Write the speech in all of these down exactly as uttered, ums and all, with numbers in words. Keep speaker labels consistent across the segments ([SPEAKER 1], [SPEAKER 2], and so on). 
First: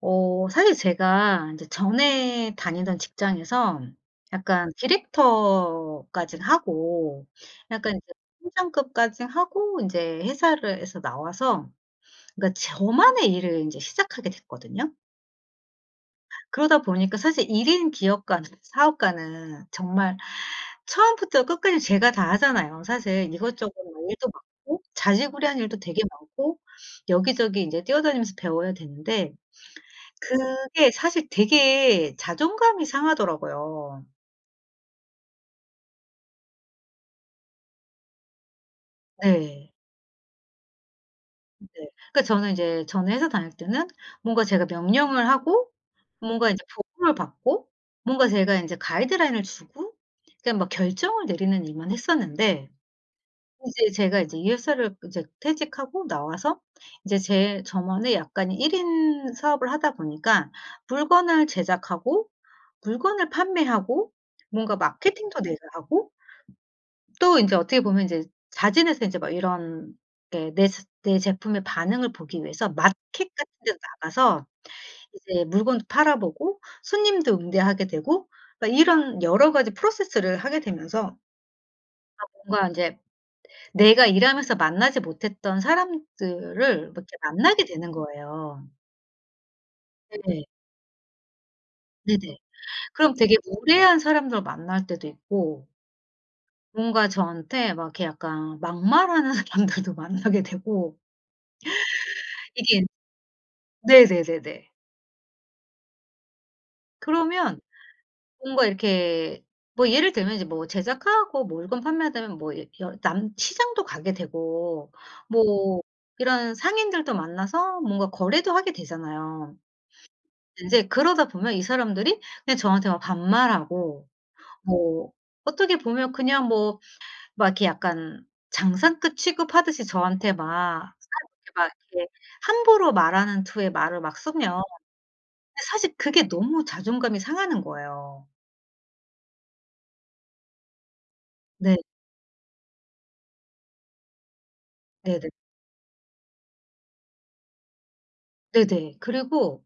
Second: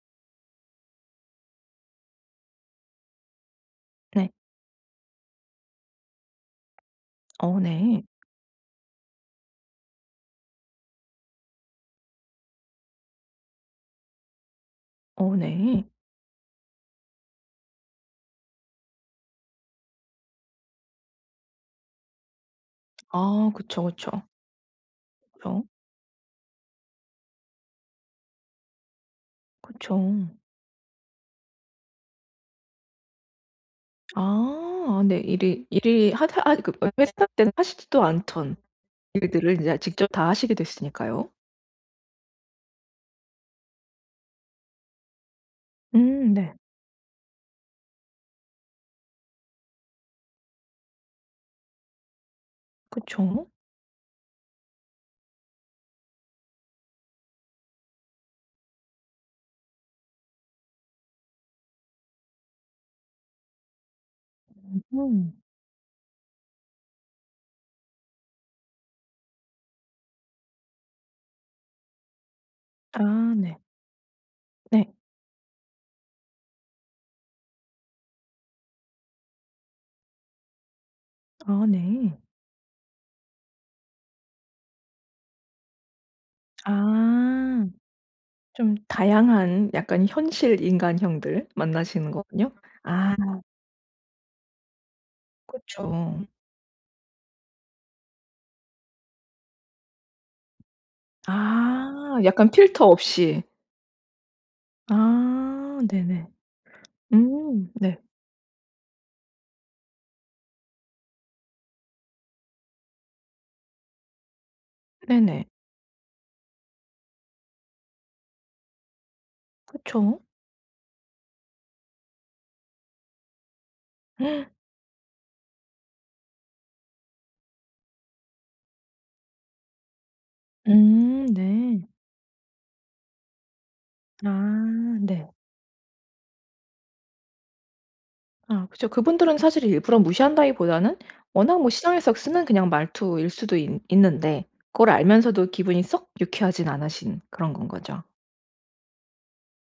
[SPEAKER 1] 어 사실 제가 전에 이제 다니던 직장에서
[SPEAKER 2] 네.
[SPEAKER 1] 약간 디렉터까진 하고
[SPEAKER 2] 어
[SPEAKER 1] 약간
[SPEAKER 2] 네.
[SPEAKER 1] 이제 팀장급까지 하고 인제 회사를 해서 나와서 그니까 저만의 일을 인제 시작하게 됐거든요.
[SPEAKER 2] 어 네.
[SPEAKER 1] 그러다 보니까 사실 일 인 기업가는 사업가는 정말 처음부터 끝까지 제가 다 하잖아요. 사실
[SPEAKER 2] 아
[SPEAKER 1] 이것저것
[SPEAKER 2] 그쵸,
[SPEAKER 1] 뭐
[SPEAKER 2] 그쵸.
[SPEAKER 1] 일도 많고 자질구레한
[SPEAKER 2] 그죠.
[SPEAKER 1] 일도 되게 많고 여기저기 이제 뛰어다니면서 배워야 되는데
[SPEAKER 2] 그쵸.
[SPEAKER 1] 그게 사실 되게 자존감이 상하더라고요.
[SPEAKER 2] 아 네 일이 일이 하더 하 그 회사 때는 하시지도 않던 일들을 인제
[SPEAKER 1] 네.
[SPEAKER 2] 아 직접 다 하시게 됐으니까요.
[SPEAKER 1] 네. 그니까 저는 이제 전 회사 다닐 때는 뭔가 제가 명령을 하고
[SPEAKER 2] 음
[SPEAKER 1] 뭔가
[SPEAKER 2] 네.
[SPEAKER 1] 이제 보고를 받고 뭔가 제가 인제 가이드라인을 주고 그러니까 막 결정을 내리는 일만 했었는데
[SPEAKER 2] 그쵸?
[SPEAKER 1] 이제 제가 이제 이 회사를 이제 퇴직하고 나와서 이제 제 저만의 약간의 일 인 사업을 하다 보니까 물건을 제작하고 물건을 판매하고 뭔가
[SPEAKER 2] 으흠.
[SPEAKER 1] 마케팅도 내가 하고 또 인제 어떻게 보면 인제 자진해서 인제 막 이런 데 내 스 내 제품의 반응을 보기 위해서 마켓
[SPEAKER 2] 아
[SPEAKER 1] 같은
[SPEAKER 2] 네.
[SPEAKER 1] 데도 나가서
[SPEAKER 2] 네.
[SPEAKER 1] 이제 물건도 팔아 보고 손님도 응대하게 되고 막 이런 여러 가지 프로세스를 하게 되면서
[SPEAKER 2] 아 네.
[SPEAKER 1] 아 뭔가 인제 내가 일하면서 만나지 못했던 사람들을 뭐 이렇게 만나게
[SPEAKER 2] 아.
[SPEAKER 1] 되는 거예요.
[SPEAKER 2] 좀 다양한 약간
[SPEAKER 1] 네.
[SPEAKER 2] 현실 인간형들 만나시는
[SPEAKER 1] 네네.
[SPEAKER 2] 거군요.
[SPEAKER 1] 그럼
[SPEAKER 2] 아.
[SPEAKER 1] 되게 무례한 사람들을 만날 때도 있고
[SPEAKER 2] 그쵸.
[SPEAKER 1] 뭔가 저한테 막 이렇게 약간 막말하는 사람들도 만나게 되고
[SPEAKER 2] 아 약간
[SPEAKER 1] 이게
[SPEAKER 2] 필터 없이.
[SPEAKER 1] 네네네네.
[SPEAKER 2] 아 네네.
[SPEAKER 1] 그러면
[SPEAKER 2] 음 네.
[SPEAKER 1] 뭔가 이렇게 뭐 예를 들면 이제 뭐 제작하고 뭐 물건 판매되면 뭐 여 남 시장도 가게 되고
[SPEAKER 2] 네네.
[SPEAKER 1] 뭐 이런 상인들도 만나서 뭔가 거래도 하게 되잖아요.
[SPEAKER 2] 그쵸.
[SPEAKER 1] 인제 그러다 보면 이 사람들이 그냥 저한테 막 반말하고 뭐 어떻게 보면 그냥 뭐 막 이렇게 약간 장사꾼 취급하듯이 저한테 막
[SPEAKER 2] 음
[SPEAKER 1] 사람들이 막
[SPEAKER 2] 네.
[SPEAKER 1] 이렇게 함부로 말하는 투의 말을 막 쓰면
[SPEAKER 2] 아 네.
[SPEAKER 1] 사실 그게 너무 자존감이 상하는 거예요.
[SPEAKER 2] 아 그쵸. 그분들은 사실 일부러 무시한다기보다는 워낙 뭐
[SPEAKER 1] 네.
[SPEAKER 2] 시장에서 쓰는 그냥 말투일 수도 있 있는데 그걸
[SPEAKER 1] 네네.
[SPEAKER 2] 알면서도 기분이 썩 유쾌하지 않으신 그런 건 거죠.
[SPEAKER 1] 네네. 그리고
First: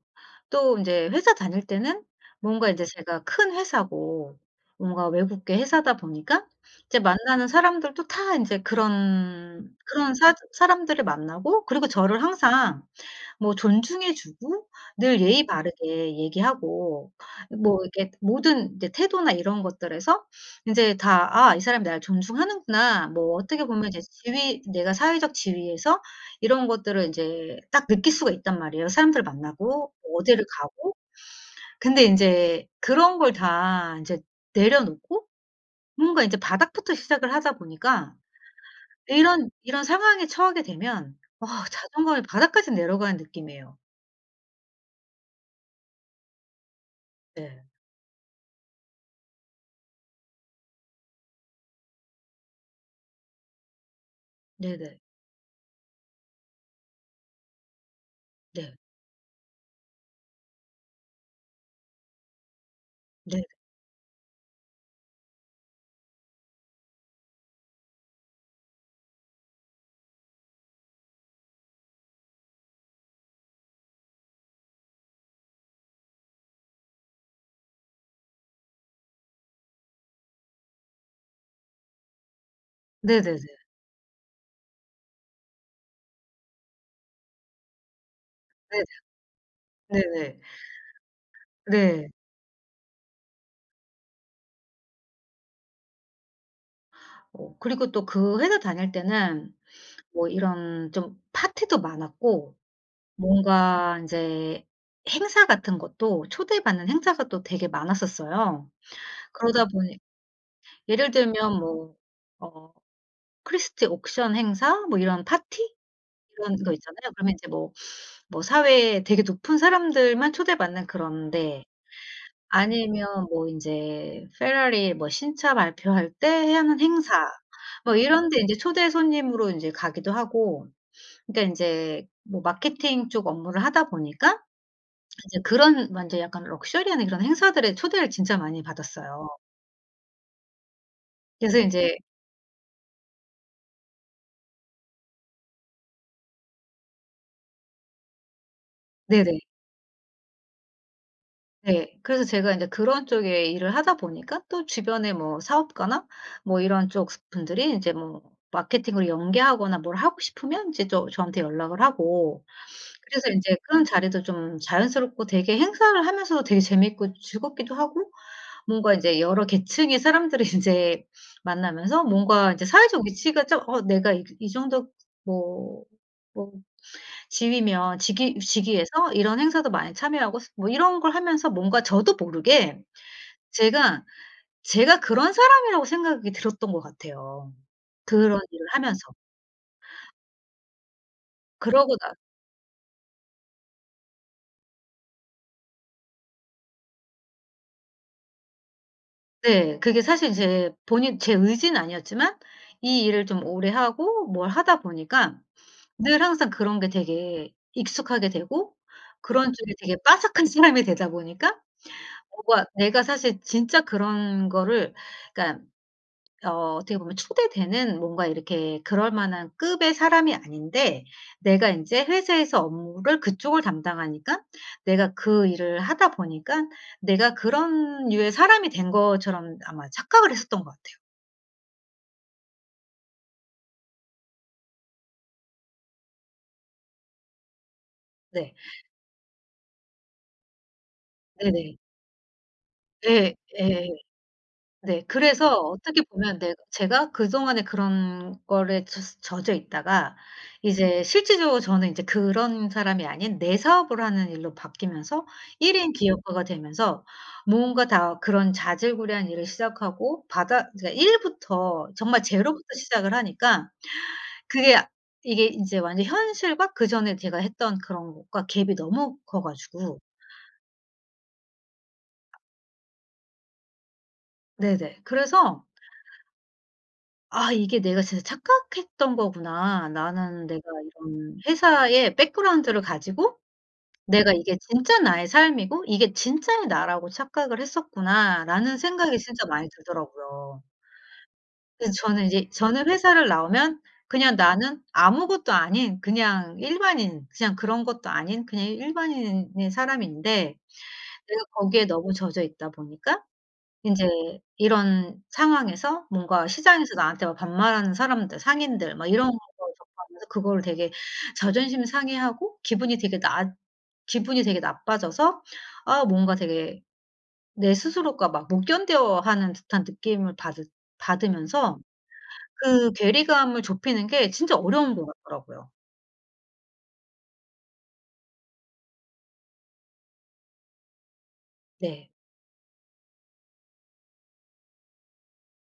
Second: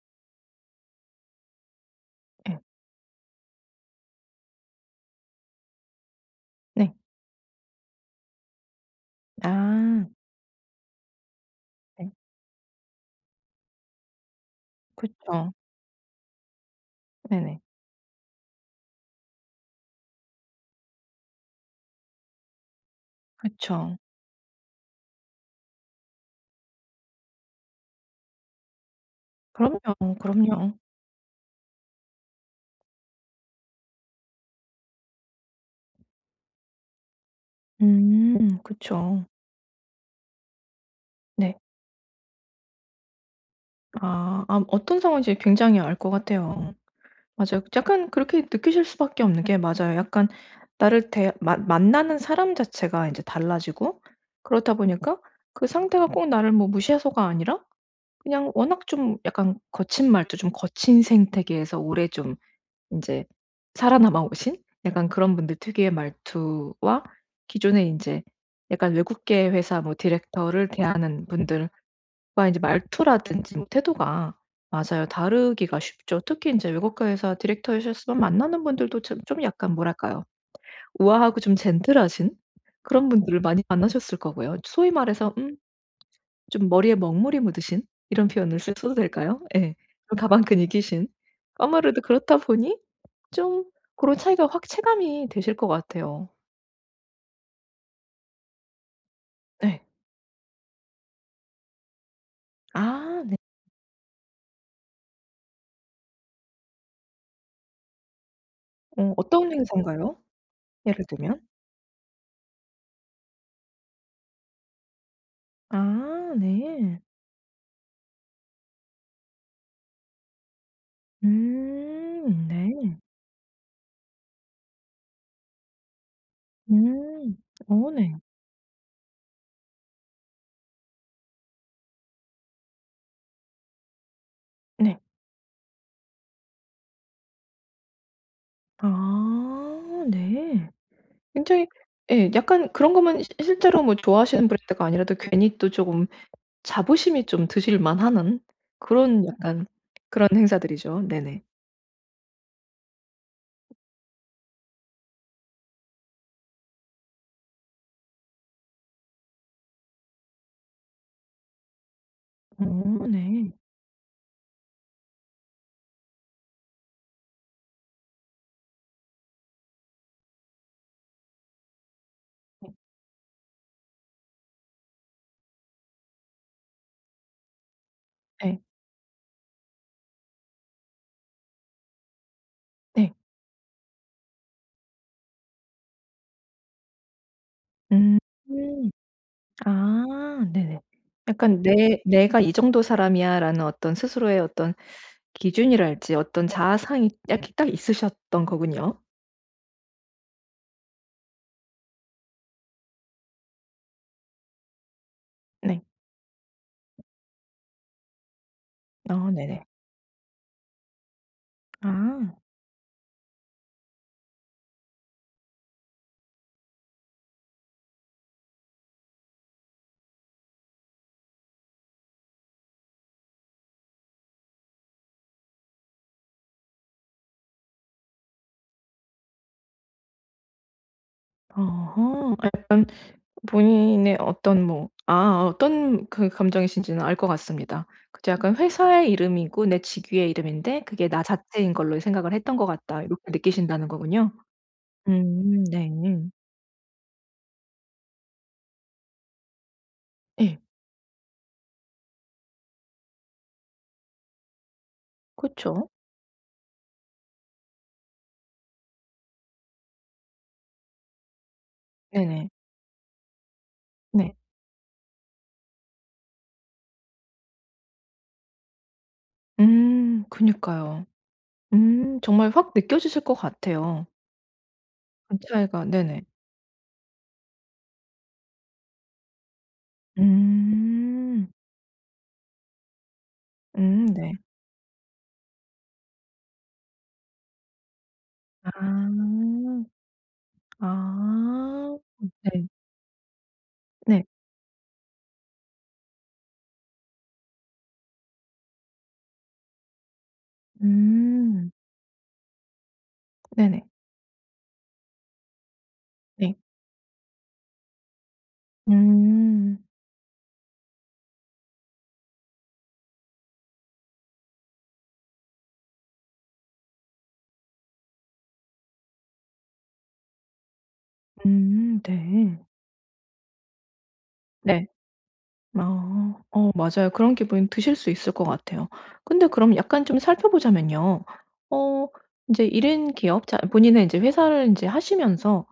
[SPEAKER 1] 또 인제 회사 다닐 때는
[SPEAKER 2] 예.
[SPEAKER 1] 뭔가 인제 제가 큰 회사고 뭔가 외국계 회사다 보니까
[SPEAKER 2] 네.
[SPEAKER 1] 이제 만나는 사람들도 다 인제 그런
[SPEAKER 2] 아.
[SPEAKER 1] 그런 사 사람들을 만나고 그리고
[SPEAKER 2] 네.
[SPEAKER 1] 저를 항상 뭐 존중해 주고 늘 예의
[SPEAKER 2] 그쵸.
[SPEAKER 1] 바르게 얘기하고
[SPEAKER 2] 네네.
[SPEAKER 1] 뭐 이렇게 모든 이제 태도나 이런 것들에서 인제 다 '아 이 사람이 나를 존중하는구나.' 뭐 어떻게 보면
[SPEAKER 2] 그쵸.
[SPEAKER 1] 이제 지위 내가 사회적 지위에서 이런 것들을 인제 딱 느낄 수가 있단 말이에요, 사람들을 만나고
[SPEAKER 2] 그럼요,
[SPEAKER 1] 어디를
[SPEAKER 2] 그럼요.
[SPEAKER 1] 가고. 근데 인제 그런 걸 다 인제 내려놓고 뭔가 인제 바닥부터 시작을 하다 보니까
[SPEAKER 2] 음 그쵸.
[SPEAKER 1] 이런 이런 상황에 처하게 되면 어
[SPEAKER 2] 네.
[SPEAKER 1] 자존감이 바닥까지 내려가는 느낌이에요.
[SPEAKER 2] 아. 아 어떤 상황인지 굉장히 알 것 같아요. 맞아요.
[SPEAKER 1] 네.
[SPEAKER 2] 약간 그렇게 느끼실 수 밖에 없는 게 맞아요. 약간 나를 대 만 만나는 사람 자체가 이제 달라지고 그렇다
[SPEAKER 1] 네네.
[SPEAKER 2] 보니까 그 상대가 꼭 나를 뭐 무시해서가 아니라 그냥
[SPEAKER 1] 네.
[SPEAKER 2] 워낙 좀 약간 거친 말투 좀 거친 생태계에서 오래 좀 인제
[SPEAKER 1] 네.
[SPEAKER 2] 살아남아 오신 약간 그런 분들 특유의 말투와 기존에 인제 약간 외국계 회사 뭐 디렉터를 대하는 분들과 이제 말투라든지 태도가 맞아요. 다르기가 쉽죠. 특히 이제 외국회사 디렉터 하셨으면 만나는 분들도 참 좀 약간 뭐랄까요. 우아하고 좀 젠틀하신 그런 분들을
[SPEAKER 1] 네네네.
[SPEAKER 2] 많이 만나셨을 거고요. 소위 말해서 음 좀 머리에 먹물이 묻으신 이런 표현을 쓰-
[SPEAKER 1] 네네.
[SPEAKER 2] 써도 될까요? 예.
[SPEAKER 1] 네네.
[SPEAKER 2] 가방 끈이 기신? 아무래도
[SPEAKER 1] 네.
[SPEAKER 2] 그렇다 보니 좀 고런 차이가 확 체감이 되실 것 같아요.
[SPEAKER 1] 어 그리고 또 그 회사 다닐 때는
[SPEAKER 2] 예.
[SPEAKER 1] 뭐 이런 좀 파티도 많았고
[SPEAKER 2] 아 네.
[SPEAKER 1] 뭔가 인제 행사 같은 것도 초대받는 행사가 또 되게 많았었어요.
[SPEAKER 2] 어 어떤
[SPEAKER 1] 그러다 보니
[SPEAKER 2] 행사인가요? 예를
[SPEAKER 1] 예를
[SPEAKER 2] 들면?
[SPEAKER 1] 들면 뭐 어 크리스티 옥션 행사 뭐 이런 파티
[SPEAKER 2] 아
[SPEAKER 1] 이런 거
[SPEAKER 2] 네.
[SPEAKER 1] 있잖아요. 그러면 이제 뭐 뭐 사회에 되게 높은 사람들만 초대받는 그런 데
[SPEAKER 2] 음 네.
[SPEAKER 1] 아니면 뭐 인제 페라리 뭐 신차 발표할 때 하는 행사
[SPEAKER 2] 음. 어
[SPEAKER 1] 뭐
[SPEAKER 2] 네.
[SPEAKER 1] 이런데 인제 초대 손님으로 인제 가기도 하고 근데 인제 뭐 마케팅 쪽 업무를 하다 보니까
[SPEAKER 2] 네.
[SPEAKER 1] 이제 그런 완전 약간 럭셔리한 이런 행사들에 초대를 진짜 많이 받았어요.
[SPEAKER 2] 아 네.
[SPEAKER 1] 그래서
[SPEAKER 2] 굉장히
[SPEAKER 1] 인제
[SPEAKER 2] 예 약간 그런 것만 실 실제로 뭐 좋아하시는 브랜드가 아니라도 괜히 또 쪼금 자부심이 좀 드실 만하는 그런
[SPEAKER 1] 네네.
[SPEAKER 2] 약간 그런 행사들이죠. 네네.
[SPEAKER 1] 네. 그래서 제가 인제 그런 쪽에 일을 하다 보니까 또 주변에 뭐 사업가나 뭐 이런 쪽 스 분들이 인제 뭐 마케팅을 연계하거나 뭘 하고 싶으면 이제 또 저한테 연락을 하고
[SPEAKER 2] 어
[SPEAKER 1] 그래서
[SPEAKER 2] 네.
[SPEAKER 1] 인제 그런 자리도 좀 자연스럽고 되게 행사를 하면서도 되게 재밌고 즐겁기도 하고 뭔가 이제 여러 계층의 사람들을 인제 만나면서 뭔가 이제 사회적 위치가 좀 어 내가 이 이 정도 뭐 뭐 지위면 직위
[SPEAKER 2] 예.
[SPEAKER 1] 직위에서 이런 행사도 많이 참여하고 스 뭐 이런 걸 하면서 뭔가 저도 모르게
[SPEAKER 2] 네.
[SPEAKER 1] 제가, 제가 그런 사람이라고 생각이 들었던 것 같아요,
[SPEAKER 2] 음.
[SPEAKER 1] 그런 일을 하면서.
[SPEAKER 2] 아 네네. 약간
[SPEAKER 1] 그러고
[SPEAKER 2] '내
[SPEAKER 1] 나
[SPEAKER 2] 내가 이 정도 사람이야.'라는 어떤 스스로의 어떤 기준이랄지 어떤 자아상이 약 이 딱 있으셨던 거군요.
[SPEAKER 1] 네 그게 사실 제 본인 제 의지는 아니었지만 이 일을 좀 오래 하고 뭘 하다 보니까
[SPEAKER 2] 네.
[SPEAKER 1] 늘 항상 그런 게 되게 익숙하게 되고
[SPEAKER 2] 아
[SPEAKER 1] 그런
[SPEAKER 2] 네네.
[SPEAKER 1] 쪽이 되게 빠삭한 사람이 되다 보니까
[SPEAKER 2] 아.
[SPEAKER 1] 뭔가 내가 사실 진짜 그런 거를 그니까 어 어떻게 보면 초대되는 뭔가 이렇게 그럴 만한 급의 사람이 아닌데 내가 인제 회사에서 업무를 그쪽을 담당하니까 내가 그 일을 하다 보니깐 내가 그런 류의 사람이 된 것처럼 아마 착각을 했었던 것 같아요.
[SPEAKER 2] 어허. 약간 본인의 어떤 뭐 아 어떤 그 감정이신지는 알 것 같습니다. 그쵸.
[SPEAKER 1] 네.
[SPEAKER 2] 약간 '회사의 이름이고 내 직위의 이름인데 그게 나 자체인
[SPEAKER 1] 네네.
[SPEAKER 2] 걸로 생각을 했던 것 같다.' 요렇게
[SPEAKER 1] 네.
[SPEAKER 2] 느끼신다는
[SPEAKER 1] 예.
[SPEAKER 2] 거군요.
[SPEAKER 1] 네 그래서
[SPEAKER 2] 음 네.
[SPEAKER 1] 어떻게 보면 내 제가 그동안에 그런 걸에 젖 젖어 있다가
[SPEAKER 2] 예.
[SPEAKER 1] 이제 실제적으로 저는 이제 그런 사람이 아닌 내 사업을 하는 일로 바뀌면서 일
[SPEAKER 2] 그쵸.
[SPEAKER 1] 인 기업가가 되면서 무언가 다 그런 자질구레한 일을 시작하고 바닥 이제 일 부터 정말
[SPEAKER 2] 네네.
[SPEAKER 1] 제로 부터 시작을 하니까
[SPEAKER 2] 네.
[SPEAKER 1] 그게 이게 이제 완전히 현실과 그전에 제가 했던 그런 것과 갭이 너무 커 가지고
[SPEAKER 2] 음 그니까요. 음 정말 확 느껴지실 것 같아요.
[SPEAKER 1] 네네.
[SPEAKER 2] 돈
[SPEAKER 1] 그래서
[SPEAKER 2] 차이가 네네.
[SPEAKER 1] '아 이게 내가 진짜 착각했던 거구나. 나는 내가 이런
[SPEAKER 2] 음.
[SPEAKER 1] 회사의 백그라운드를 가지고
[SPEAKER 2] 음
[SPEAKER 1] 내가
[SPEAKER 2] 네.
[SPEAKER 1] 이게 진짜 나의 삶이고 이게 진짜의 나라고 착각을 했었구나.'라는 생각이 진짜 많이
[SPEAKER 2] 아.
[SPEAKER 1] 들더라고요. 그래서
[SPEAKER 2] 아.
[SPEAKER 1] 저는 인제
[SPEAKER 2] 네.
[SPEAKER 1] 저는 회사를 나오면
[SPEAKER 2] 네.
[SPEAKER 1] 그냥 나는 아무것도 아닌 그냥 일반인 그냥 그런 것도 아닌 그냥 일반인인 사람인데 내가
[SPEAKER 2] 음.
[SPEAKER 1] 거기에 너무 젖어 있다 보니까
[SPEAKER 2] 네네.
[SPEAKER 1] 인제 이런 상황에서 뭔가
[SPEAKER 2] 네.
[SPEAKER 1] 시장에서 나한테 막 반말하는 사람들, 상인들 막 이런 걸
[SPEAKER 2] 음.
[SPEAKER 1] 접하면서 그거를 되게 자존심 상해 하고 기분이 되게 났 기분이 되게 나빠져서 아 뭔가 되게 내 스스로가 막 못 견뎌 하는 듯한 느낌을 받으 받으면서
[SPEAKER 2] 음 네.
[SPEAKER 1] 그 괴리감을 좁히는 게 진짜
[SPEAKER 2] 네.
[SPEAKER 1] 어려운 것 같더라고요.
[SPEAKER 2] 아. 어 맞아요. 그런 기분이 드실 수 있을 것 같아요. 근데 그럼 약간 좀 살펴보자면요.
[SPEAKER 1] 네.
[SPEAKER 2] 어 인제 일 인 기업 자 본인의 인제 회사를 인제 하시면서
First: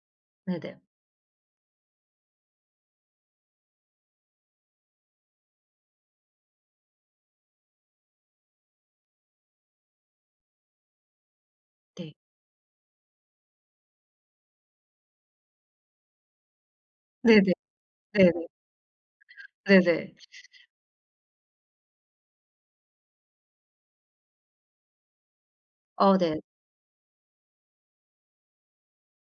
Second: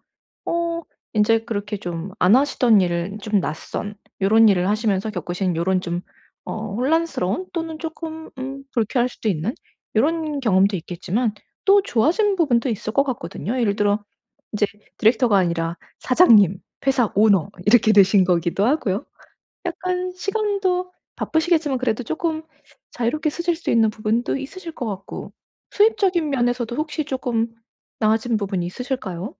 [SPEAKER 1] 네네.
[SPEAKER 2] 어 인제 그렇게 좀 안 하시던 일을 좀 낯선 요런 일을 하시면서 겪으신 요런 좀 어 혼란스러운 또는 쪼끔 음 불쾌할 수도 있는 요런 경험도 있겠지만 또
[SPEAKER 1] 네.
[SPEAKER 2] 좋아진 부분도 있을 거 같거든요. 예를 들어 인제 디렉터가 아니라 사장님, 회사 오너
[SPEAKER 1] 네네.
[SPEAKER 2] 이렇게 되신
[SPEAKER 1] 네네.
[SPEAKER 2] 거기도 하고요. 약간
[SPEAKER 1] 네네.
[SPEAKER 2] 시간도 바쁘시겠지만 그래도 쪼끔 자유롭게 쓰실 수 있는 부분도 있으실 것 같고
[SPEAKER 1] 어
[SPEAKER 2] 수입적인
[SPEAKER 1] 네.
[SPEAKER 2] 면에서도 혹시 쪼끔 나아진 부분이 있으실까요?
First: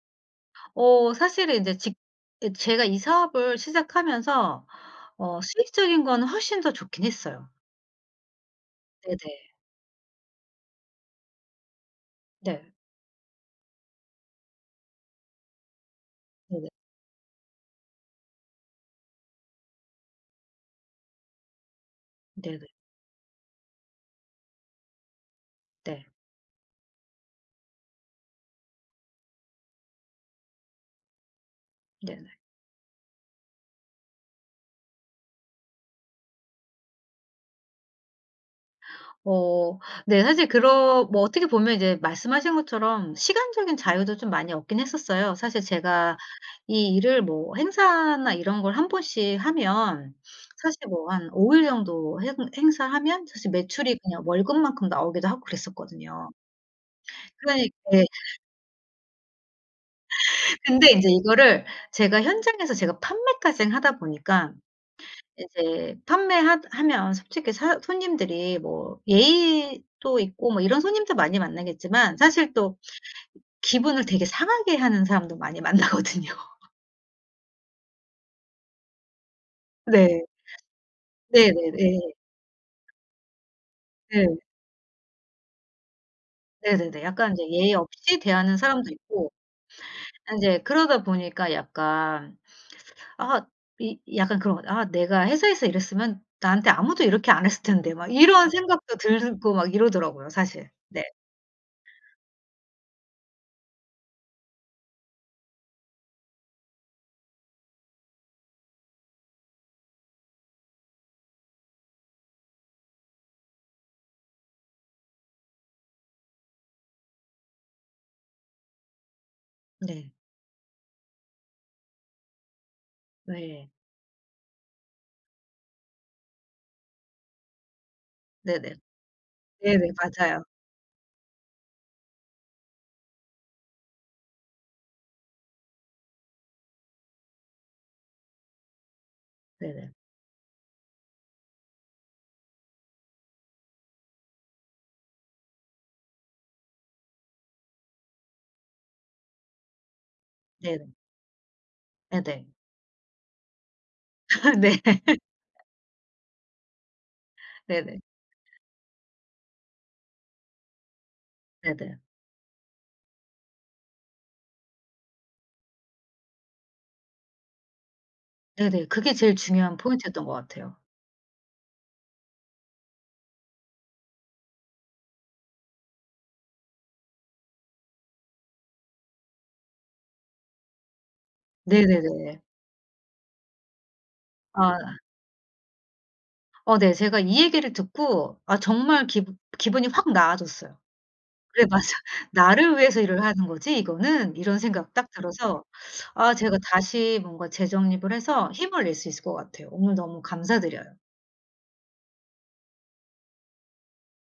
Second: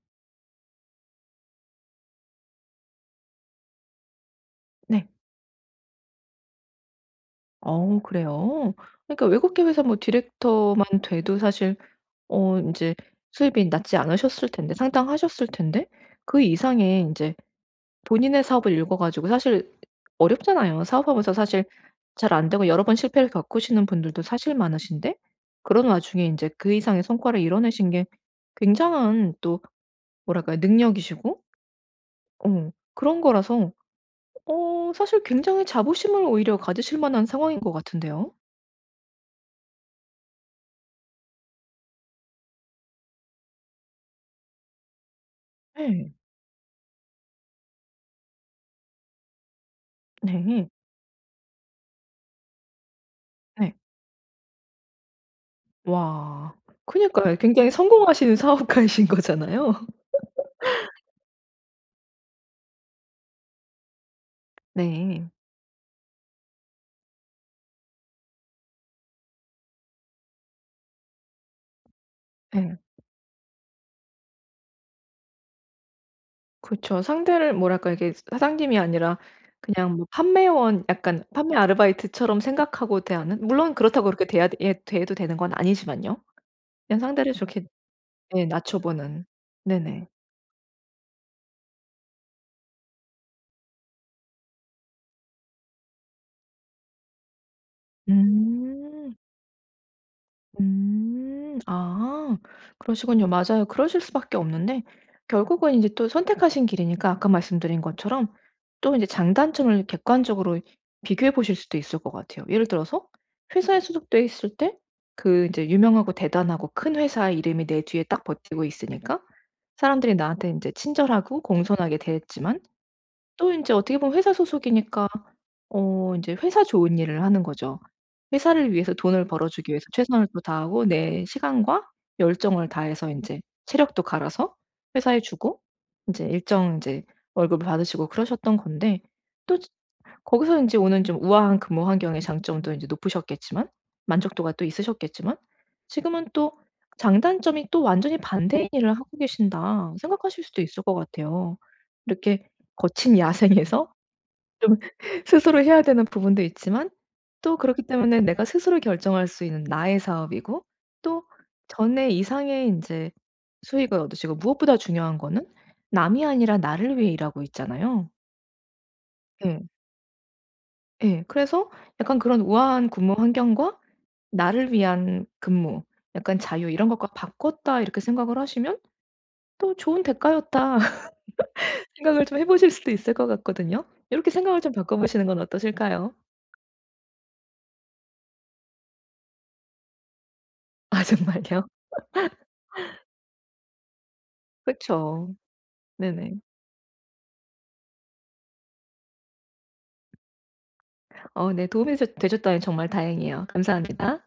[SPEAKER 1] 어 사실은 인제 직 예 제가 이 사업을 시작하면서
[SPEAKER 2] 네.
[SPEAKER 1] 어 수익적인 거는 훨씬 더 좋긴 했어요.
[SPEAKER 2] 어 그래요? 그러니까
[SPEAKER 1] 네네.
[SPEAKER 2] 외국계 회사 뭐 디렉터만 돼도 사실 어
[SPEAKER 1] 네.
[SPEAKER 2] 인제 수입이 낮지 않으셨을 텐데 상당하셨을 텐데 그
[SPEAKER 1] 네네.
[SPEAKER 2] 이상의 인제 본인의 사업을 일궈 가지고 사실 어렵잖아요. 사업하면서 사실 잘
[SPEAKER 1] 네네.
[SPEAKER 2] 안되고 여러 번 실패를 겪으시는 분들도 사실 많으신데 그런
[SPEAKER 1] 네.
[SPEAKER 2] 와중에 인제 그 이상의 성과를 이뤄내신 게 굉장한 또 뭐랄까요 능력이시고
[SPEAKER 1] 네네.
[SPEAKER 2] 어 그런 거라서 어 사실 굉장히 자부심을 오히려 가지실 만한 상황인 것 같은데요.
[SPEAKER 1] 어 네 사실 그러 뭐 어떻게 보면 이제 말씀하신 것처럼 시간적인 자유도 좀 많이 얻긴 했었어요. 사실
[SPEAKER 2] 예.
[SPEAKER 1] 제가 이 일을 뭐 행사나 이런 걸 한 번씩 하면
[SPEAKER 2] 네.
[SPEAKER 1] 사실 뭐 한 오 일 정도 행 행사하면 사실
[SPEAKER 2] 네.
[SPEAKER 1] 매출이 그냥 월급만큼 나오기도 하고 그랬었거든요.
[SPEAKER 2] 와. 그니까요.
[SPEAKER 1] 그래
[SPEAKER 2] 굉장히
[SPEAKER 1] 이게
[SPEAKER 2] 성공하시는 사업가이신 거잖아요.
[SPEAKER 1] 근데 이제 이거를 제가 현장에서 제가 판매까진 하다 보니까
[SPEAKER 2] 네.
[SPEAKER 1] 이제 판매하 하면 솔직히 사 손님들이 뭐 예의도 있고 뭐 이런 손님들 많이 만나겠지만 사실 또
[SPEAKER 2] 네.
[SPEAKER 1] 기분을 되게 상하게 하는 사람도 많이 만나거든요.
[SPEAKER 2] 그쵸. 상대를 뭐랄까 이게 사장님이 아니라 그냥 뭐
[SPEAKER 1] 네.
[SPEAKER 2] 판매원 약간 판매
[SPEAKER 1] 네네네.
[SPEAKER 2] 아르바이트처럼 생각하고 대하는 물론 그렇다고
[SPEAKER 1] 네.
[SPEAKER 2] 그렇게 대하듯 예 대해도 되는 건 아니지만요. 그냥
[SPEAKER 1] 네네네. 약간
[SPEAKER 2] 상대를
[SPEAKER 1] 이제
[SPEAKER 2] 그렇게
[SPEAKER 1] 예의 없이
[SPEAKER 2] 예
[SPEAKER 1] 대하는
[SPEAKER 2] 낮춰
[SPEAKER 1] 사람도
[SPEAKER 2] 보는
[SPEAKER 1] 있고.
[SPEAKER 2] 네네.
[SPEAKER 1] 인제 그러다 보니까 약간 아 이 약간 그런 것 같아. '아 내가 회사에서 일했으면 나한테 아무도 이렇게 안 했을 텐데.' 막 이런 생각도
[SPEAKER 2] 음.
[SPEAKER 1] 들고 막 이러더라고요 사실.
[SPEAKER 2] 음
[SPEAKER 1] 네.
[SPEAKER 2] 아 그러시군요. 맞아요. 그러실 수밖에 없는데 결국은 이제 또 선택하신 길이니까 아까 말씀드린 것처럼 또 이제 장단점을 객관적으로 비교해 보실 수도 있을 것 같아요. 예를 들어서 회사에 소속돼 있을 때 그 인제 유명하고 대단하고 큰 회사의 이름이 내 뒤에 딱 버티고 있으니까
[SPEAKER 1] 네.
[SPEAKER 2] 사람들이 나한테 인제 친절하고 공손하게 대했지만 또
[SPEAKER 1] 네.
[SPEAKER 2] 인제 어떻게 보면 회사 소속이니까 어 인제 회사 좋은 일을 하는 거죠. 회사를
[SPEAKER 1] 네네.
[SPEAKER 2] 위해서 돈을 벌어주기 위해서
[SPEAKER 1] 네네
[SPEAKER 2] 최선을 또
[SPEAKER 1] 맞아요.
[SPEAKER 2] 다하고 내 시간과 열정을 다해서 인제 체력도 갈아서 회사에 주고 인제 일정 이제 월급을 받으시고 그러셨던 건데 또 즈
[SPEAKER 1] 네네.
[SPEAKER 2] 거기서 인제 오는 좀 우아한 근무 환경의 장점도 인제 높으셨겠지만 만족도가 또 있으셨겠지만 지금은 또 '장단점이 또 완전히 반대인 일을 하고 계신다.' 생각하실 수도 있을
[SPEAKER 1] 네.
[SPEAKER 2] 것 같아요.
[SPEAKER 1] 네네.
[SPEAKER 2] 이렇게 거친 야생에서 좀
[SPEAKER 1] 네.
[SPEAKER 2] 스스로 해야 되는 부분도 있지만 또 그렇기
[SPEAKER 1] 네네.
[SPEAKER 2] 때문에 내가 스스로 결정할 수 있는 나의 사업이고 또
[SPEAKER 1] 네네.
[SPEAKER 2] 전에 이상의 인제 수익을 얻으시고 무엇보다 중요한 거는 남이 아니라 나를 위해 일하고 있잖아요.
[SPEAKER 1] 네네. 그게 제일
[SPEAKER 2] 예.
[SPEAKER 1] 중요한 포인트였던 것 같아요.
[SPEAKER 2] 예 그래서 약간 그런 '우아한 근무 환경과 나를 위한 근무 약간 자유 이런 것과 바꿨다.' 이렇게 생각을 하시면 또 '좋은 대가였다.' 각을 좀
[SPEAKER 1] 네네네.
[SPEAKER 2] 해 보실 수도 있을 것 같거든요. 요렇게 생각을 좀
[SPEAKER 1] 아.
[SPEAKER 2] 바꿔 보시는 건 어떠실까요?
[SPEAKER 1] 어 네 제가 이 얘기를 듣고 아 정말 기분 기분이 확 나아졌어요.
[SPEAKER 2] 아
[SPEAKER 1] '그래
[SPEAKER 2] 정말요?
[SPEAKER 1] 맞아. 나를 위해서 일을 하는 거지 이거는.' 이런 생각 딱
[SPEAKER 2] 그쵸.
[SPEAKER 1] 들어서 아
[SPEAKER 2] 네네.
[SPEAKER 1] 제가 다시 뭔가 재정립을 해서 힘을 낼 수 있을 것 같아요. 오늘 너무 감사드려요.
[SPEAKER 2] 어 네 도움이셔 되셨다니 정말 다행이에요. 감사합니다.